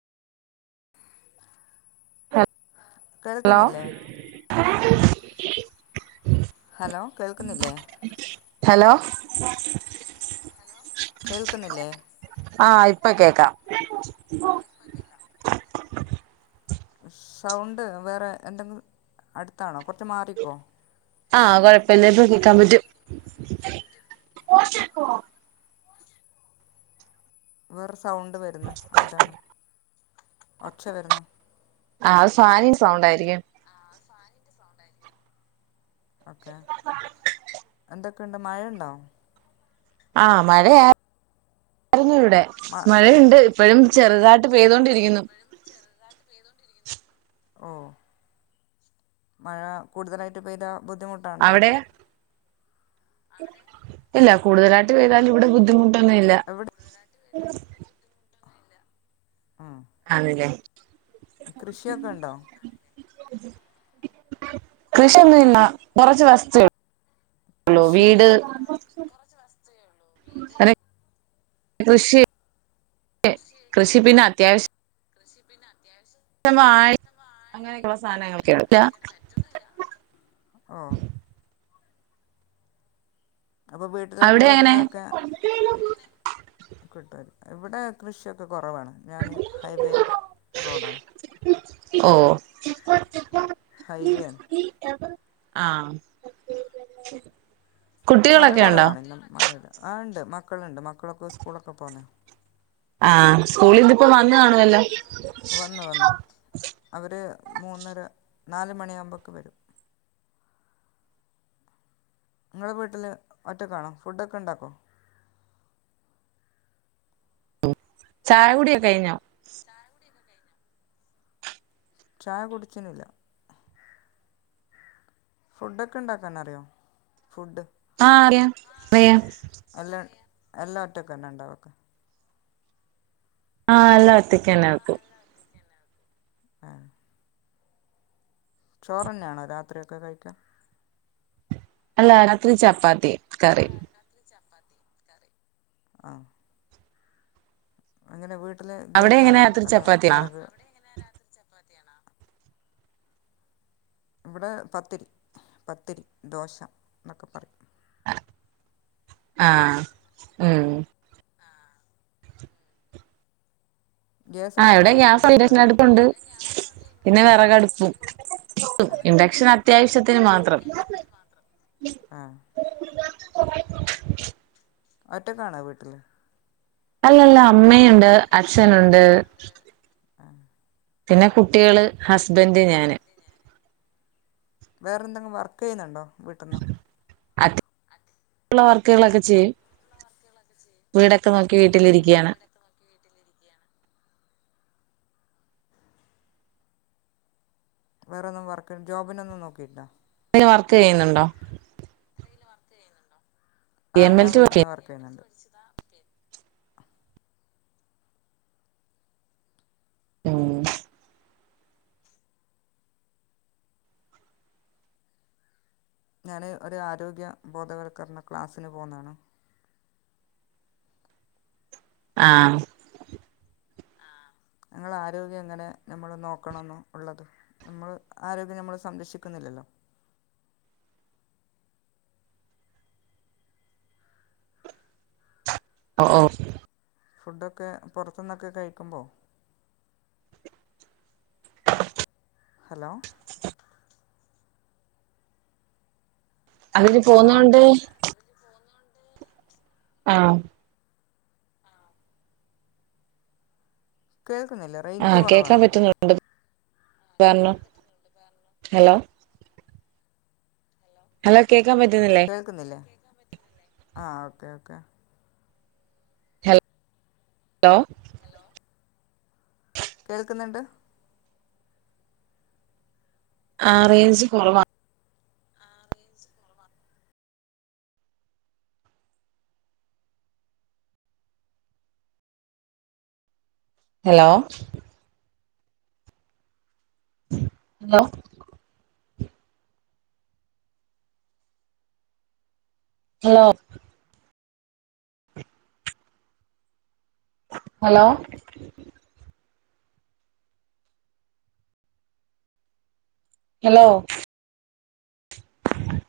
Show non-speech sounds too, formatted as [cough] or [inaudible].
ആ കേൾക്കുന്നില്ലേ ഹലോ കേൾക്കുന്നില്ലേ ഹലോ കേൾക്കുന്നില്ലേ ആ ഇപ്പൊ കേക്കാം സൗണ്ട് വേറെ എന്തെങ്കിലും അടുത്താണോ കൊറച്ച് മാറിക്കുവോ കോട്ടിക്ക വറ സൗണ്ട് വരുന്നത് അതാണോ ഒച്ച വരുന്നു ആ സാനിയ സൗണ്ട ആയിരിക്കും ക്കെ എന്തൊ ഒക്ക ഇണ്ടോ മഴ ഉണ്ടോ ആ മഴയാ ഉ മഴയുണ്ട് ഇപ്പോഴും ചെറുകാ ട്ട് പെയ്തൊണ്ടിരിക്കുന്നു ഓ മഴ കൂടുതലായിട്ട് പെയ്താ ബുദ്ധിമുട്ടാണ്ടോ അവിടെയാ ഇല്ല കൂടുതലായിട്ട് പെയ്താല് ഇവിടെ ബുദ്ധിമു ട്ടൊന്നുല്ല. എവിടെ ഉം ആന്ന്ലേ കൃഷിയൊക്കെ ണ്ടോ? കൃഷിയൊന്നുല്ല. കൊറച്ച് വസ്തു ഉള്ളു കൃഷിയൊ വീട് അ കൃഷി കെ കൃഷി പിന്നെ കാശ് ഷി പിന്നെ അത്യാവിശൃ പിന്നെ വാഴ് അങ്ങനെയൊക്കള്ള സാനങ്ങളൊക്കെ ഓ അപ്പൊ വീട്ടിലേക്ക് അവിടെ എങ്ങനെ വേണ്ടുന്നൊക്കെ കിട്ടൊ ഇവിടെ കൃഷിക്കെ കൊറവാണ് ഞാന് ഹൈവേ റോഡാണ്. ഓ ഹൈവേണ്. ആ മഴ കൊറവാണ് ഇന്നും [unintelligible] ആ ഇണ്ട് മ ക്കളുണ്ട് മക്കളൊക്കെ സ്കൂളൊക്കെ പോന്നയാ. ആ സ്കൂളിന്നിപ്പോ വന്നു കാണുവല്ലോ? വന്നു വന്നു അവർ മൂന്നര നാല് മണിയാകുമ്പേക്ക് വരും. നിങ്ങള് വീട്ടില് ഒറ്റക്കാണോ ഫുഡൊക്കെണ്ടാക്കോ? ചായ കുടിയൊക്കെ കഴിഞ്ഞോ? ചായ കുടിച്ചിനില്ല. ഫുഡ്ഡ് ഒക്കെ ഇണ്ടാക്കാൻ അറിയോ? ഫുഡ് ആ അറിയാ അറിയാ. എല്ലാ ഒറ്റക്കന്നെണ്ടാക്കാ? ആ എല്ലാം ഒറ്റക്കന്നെ വെക്കുന്നത്. ആ ചോറന്നെയാണോ രാത്രി ഒക്കെ കഴിക്കാ? അല്ല രാത്രി ചപ്പാത്തിയും കറി. ആ അങ്ങനെ വീ ട്ടില് അവിടെ എങ്ങനെ ഗ്യാസാണോ രാത്രി അല്ലാ ചപ്പാത്തിയാ വെറക് ഇവിടെ പത്തിരി, പത്തിരി, ദോശാന്നൊക്കെ പറയും. ആ ഉം ഗ്യാസ് ആ ഇവിടെ അടുപ്പാണോ ഗ്യാസ്ണ്ട് ഉപയോഗിക്കാറ് ഇഡക്ഷനടുപ്പുണ്ട് പിന്നെ വെറകടുപ്പും ഇഡക്ഷൻ അത്യാവശ്യത്തിന് മാത്രം [inaudible] ആ ഒറ്റക്കാണൊ വീട്ടില് അല്ലല്ല അമ്മയുണ്ട് അച്ഛനുണ്ട് ആ പിന്നെ കുട്ടികള് ഹസ്ബൻ്റ് ഞാന് വേറെന്തെങ്കിലും വർക്ക്യ്യുന്നുണ്ടോ വീട്ട്ന്ന് [unintelligible] വർക്കുകളൊക്കെ ചെയ്യും വീട് [unintelligible] നോക്കി ആ വീട്ടിലിരിക്കാണ് വേറ ഒന്നും വർക്ക് ജോബിനൊന്നും നോക്കില്ലാ വർക്ക് ചെയ്യുന്നുണ്ടോ പി ആ എം ഞാൻ എൽ ടി വീട്ട്ന്ന് വർക്ക് ചെയ്യുന്നുണ്ട് [unintelligible] ആ ഞാന് ഒരു ആരോഗ്യ ബോധവൽക്കരണ ക്ലാസ്സിന് പോകുന്നതാണ് ആ ഞങ്ങൾ ആരോഗ്യം ങ്ങനെ നമ്മള് നോക്കണംന്ന്ള്ളത് നമ്മൾ ആരോഗ്യം നമ്മൾ സംരക്ഷിക്കുന്നില്ലല്ലോ ഓ ഓ ഫുഡൊക്കെ പൊറത്തുന്നൊക്കെ കഴിക്കുമ്പോ ഹലോ അതിന് ഹലോ പോന്നോണ്ട് ആ കേൾക്കുന്നില്ല റേഞ്ച് ആഹ് കേക്കാൻ കൊറവാണോ [unintelligible] ഹലോ ഹലോ കേ കേക്കുന്നില്ലേ അ ഓക്കെ ഓക്കെ ഹലോ കേൾക്ക്ന്ന്ണ്ട് ആ റേഞ്ച് കൊറവാ hello hello no hello hello